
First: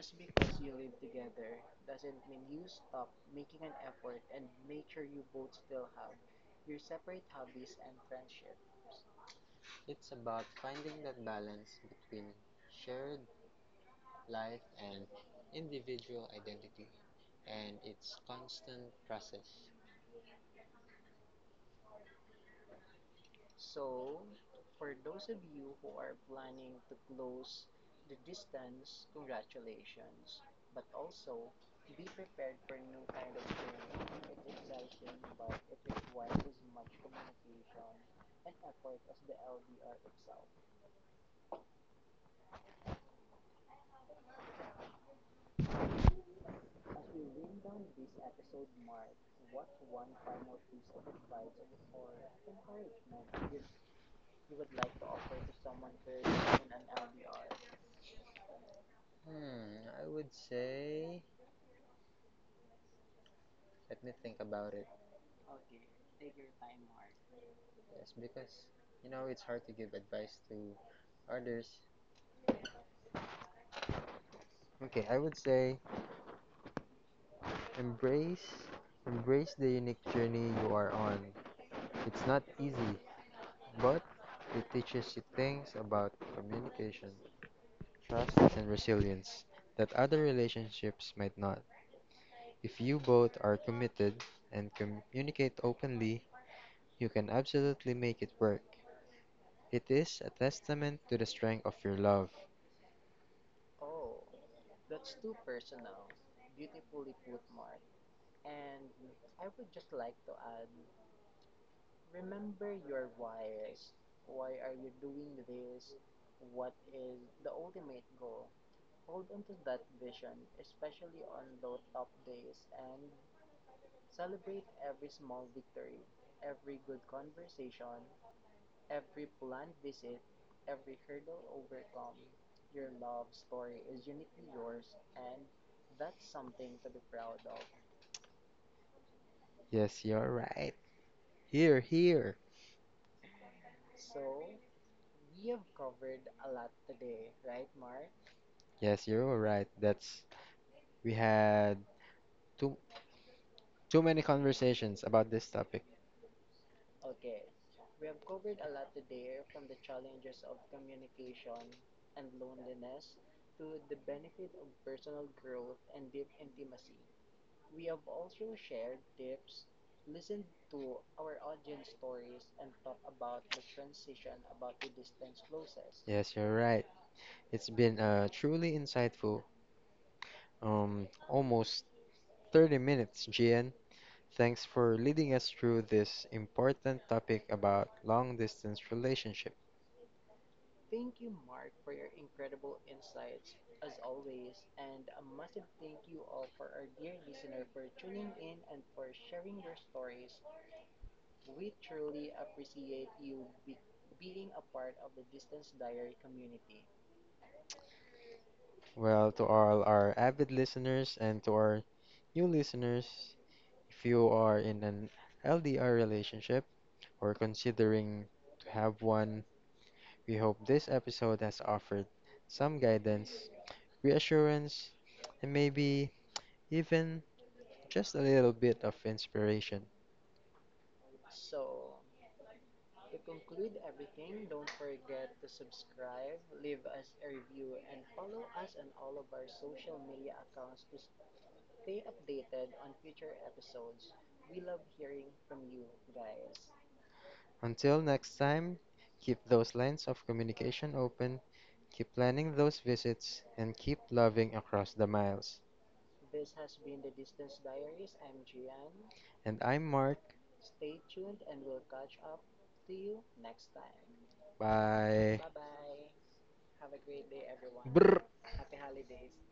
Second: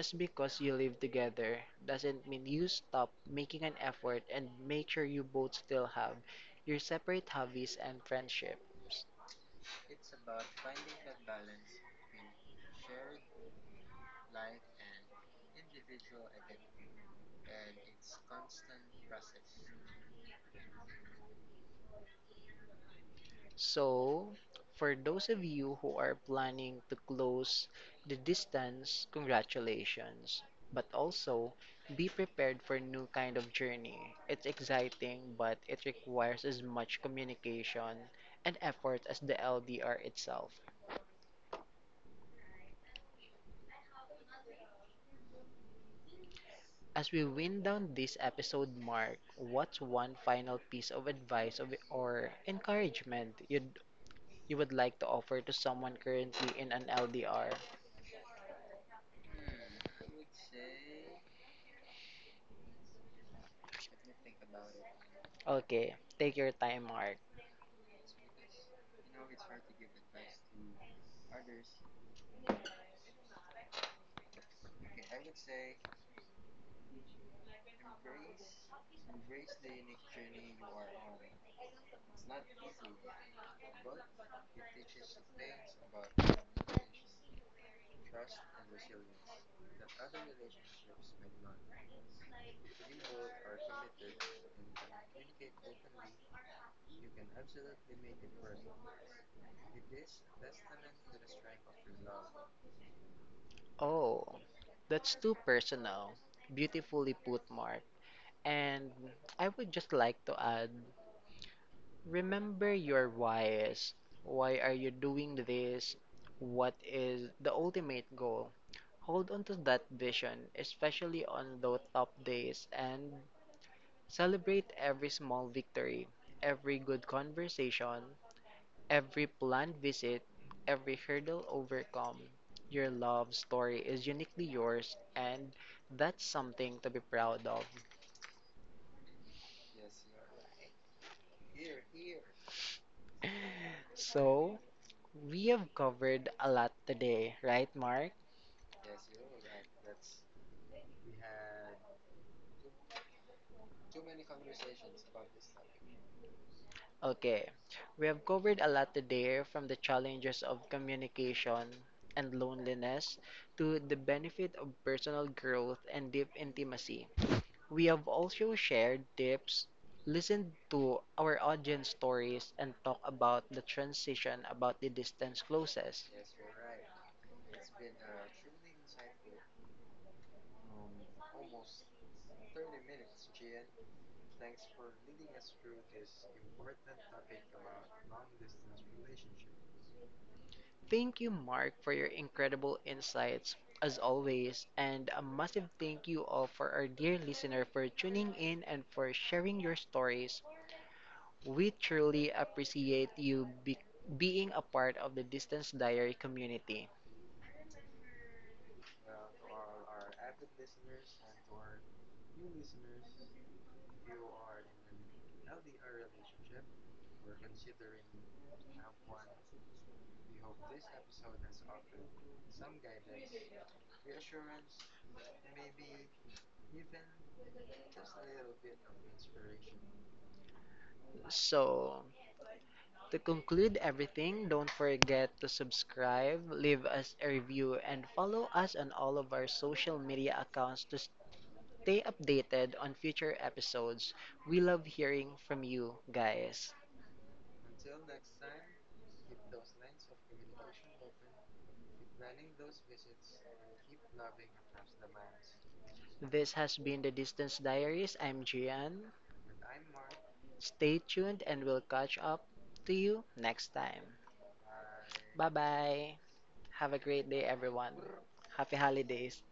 S1: because
S2: because
S1: you
S2: you live together doesn't
S1: when
S2: mean
S1: you
S2: you
S1: stop
S2: stop making
S1: making an
S2: an
S1: effort
S2: effort
S1: and
S2: and
S1: make
S2: make
S1: sure
S2: sure you both still
S1: still have.
S2: have your separate hobbies and friendships.
S1: It's about finding that balance between shared life and individual identity, and it's constant process. So,
S2: So, for
S1: for
S2: those
S1: those of
S2: of you
S1: you who
S2: who are
S1: are planning
S2: planning to
S1: to
S2: close the distance,
S1: distance
S2: congratulations.
S1: actions,
S2: But also,
S1: so,
S2: be prepared for new
S1: new kind
S2: kind
S1: of
S2: of
S1: thing.
S2: journey. It's
S1: It's exciting,
S2: exciting, but
S1: but it
S2: it
S1: requires
S2: requires as much communication and effort as the LDR itself.
S1: us.
S2: As we
S1: Bring
S2: wind
S1: down
S2: down
S1: this
S2: this
S1: episode
S2: episode
S1: mark
S2: mark, what's one final piece of advice of, or encouragement
S1: and give the
S2: you'd, you would like to
S1: offer
S2: offer to someone
S1: to
S2: currently in
S1: third.
S2: an LDR?
S1: Hmm, I would say, let me think about it.
S2: Okay, take your time, Mark.
S1: Yes, because, you know, it's hard to give advice to others. Okay, I would say embrace embrace the unique journey you are on. It's not easy, but it teaches you things about communication, trust, and resilience that other relationships might not. If you both are committed and communicate openly, you can absolutely make it work. It is a testament to the strength of your love. Oh,
S2: Oh,
S1: that's
S2: that's
S1: too
S2: too
S1: personal,
S2: personal. Beautifully put,
S1: Mark.
S2: Mark.
S1: And
S2: And I would just like to add remember
S1: remember
S2: your
S1: your
S2: whys.
S1: whys.
S2: Why
S1: Why
S2: are
S1: are
S2: you
S1: you doing
S2: doing
S1: the
S2: this? What
S1: what is
S2: is
S1: the
S2: the
S1: ultimate
S2: ultimate goal?
S1: goal? Hold
S2: Hold on
S1: on to
S2: to
S1: the
S2: that
S1: vision,
S2: vision, especially
S1: especially on
S2: on those
S1: those
S2: tough days,
S1: and
S2: and celebrate every
S1: every
S2: small
S1: small detail,
S2: victory,
S1: every
S2: every good
S1: conversation,
S2: conversation, every planned visit, every
S1: hurdle
S2: hurdle
S1: overcome,
S2: overcome, your
S1: your
S2: love
S1: loves
S2: story is
S1: is
S2: uniquely
S1: uniquely yours
S2: yours,
S1: and
S2: and that's
S1: something
S2: something to
S1: to
S2: be
S1: be proud
S2: proud
S1: of.
S2: of.
S1: Yes, you're right. Here, here. So,
S2: So, we
S1: we have
S2: have
S1: covered
S2: covered a
S1: a
S2: lot
S1: lot today,
S2: today, right,
S1: right, Mark?
S2: Mark?
S1: Yes, you're right. That's we had too too many conversations about this topic.
S2: Okay, we have
S1: With
S2: covered a lot today from the challenges
S1: challenges,
S2: of
S1: passion,
S2: communication and
S1: loneliness,
S2: loneliness to the
S1: spirit
S2: benefit
S1: of
S2: of personal
S1: personal
S2: growth
S1: growth, and
S2: and
S1: the
S2: deep intimacy. We have also shared tips,
S1: listen.
S2: listened to our audience stories, and talked about the transition about the distance closes.
S1: Yes, you're right. It's been truly insightful. Almost 30 minutes, GN. Thanks for leading us through this important topic about long distance relationship. Thank
S2: Thank you,
S1: you, Mark.
S2: Mark, for your
S1: Incredible
S2: incredible
S1: insight.
S2: insights, as always,
S1: And
S2: and a massive
S1: thank
S2: thank
S1: you
S2: you all
S1: all,
S2: for our dear listener
S1: listener, for
S2: for
S1: tuning
S2: tuning
S1: in
S2: in
S1: and
S2: and for sharing your stories. We truly
S1: truly a
S2: appreciate being a part of the Distance Diary
S1: community.
S2: community.
S1: Well, to all our avid listeners and to our new listeners, if you are in an LDR relationship or considering to have one, we hope this episode has offered some guidance, reassurance, and maybe even just a little bit of inspiration. So,
S2: So, to
S1: if you
S2: conclude
S1: can,
S2: everything,
S1: don't
S2: don't forget to subscribe,
S1: forgive
S2: leave
S1: us
S2: us a
S1: if
S2: review,
S1: you and
S2: and follow us on all
S1: of
S2: of our
S1: our
S2: social
S1: social media
S2: media accounts to stay updated on
S1: favorite
S2: future
S1: episode
S2: episodes. We love hearing
S1: from
S2: from
S1: you.
S2: you guys.
S1: Until next time, keep those lines of communication open, keep planning those visits, and keep loving across the miles.
S2: This
S1: This
S2: has
S1: has
S2: been
S1: been
S2: the
S1: the
S2: Distance
S1: Distance Diary,
S2: Diaries. I'm
S1: Gian.
S2: Gian.
S1: And I'm Mark.
S2: Stay
S1: Stay tuned
S2: tuned
S1: and
S2: and we'll
S1: we'll
S2: catch up to you next time.
S1: bye.
S2: Bye
S1: Come
S2: bye. Have a great day, everyone.
S1: brr.
S2: Happy holidays.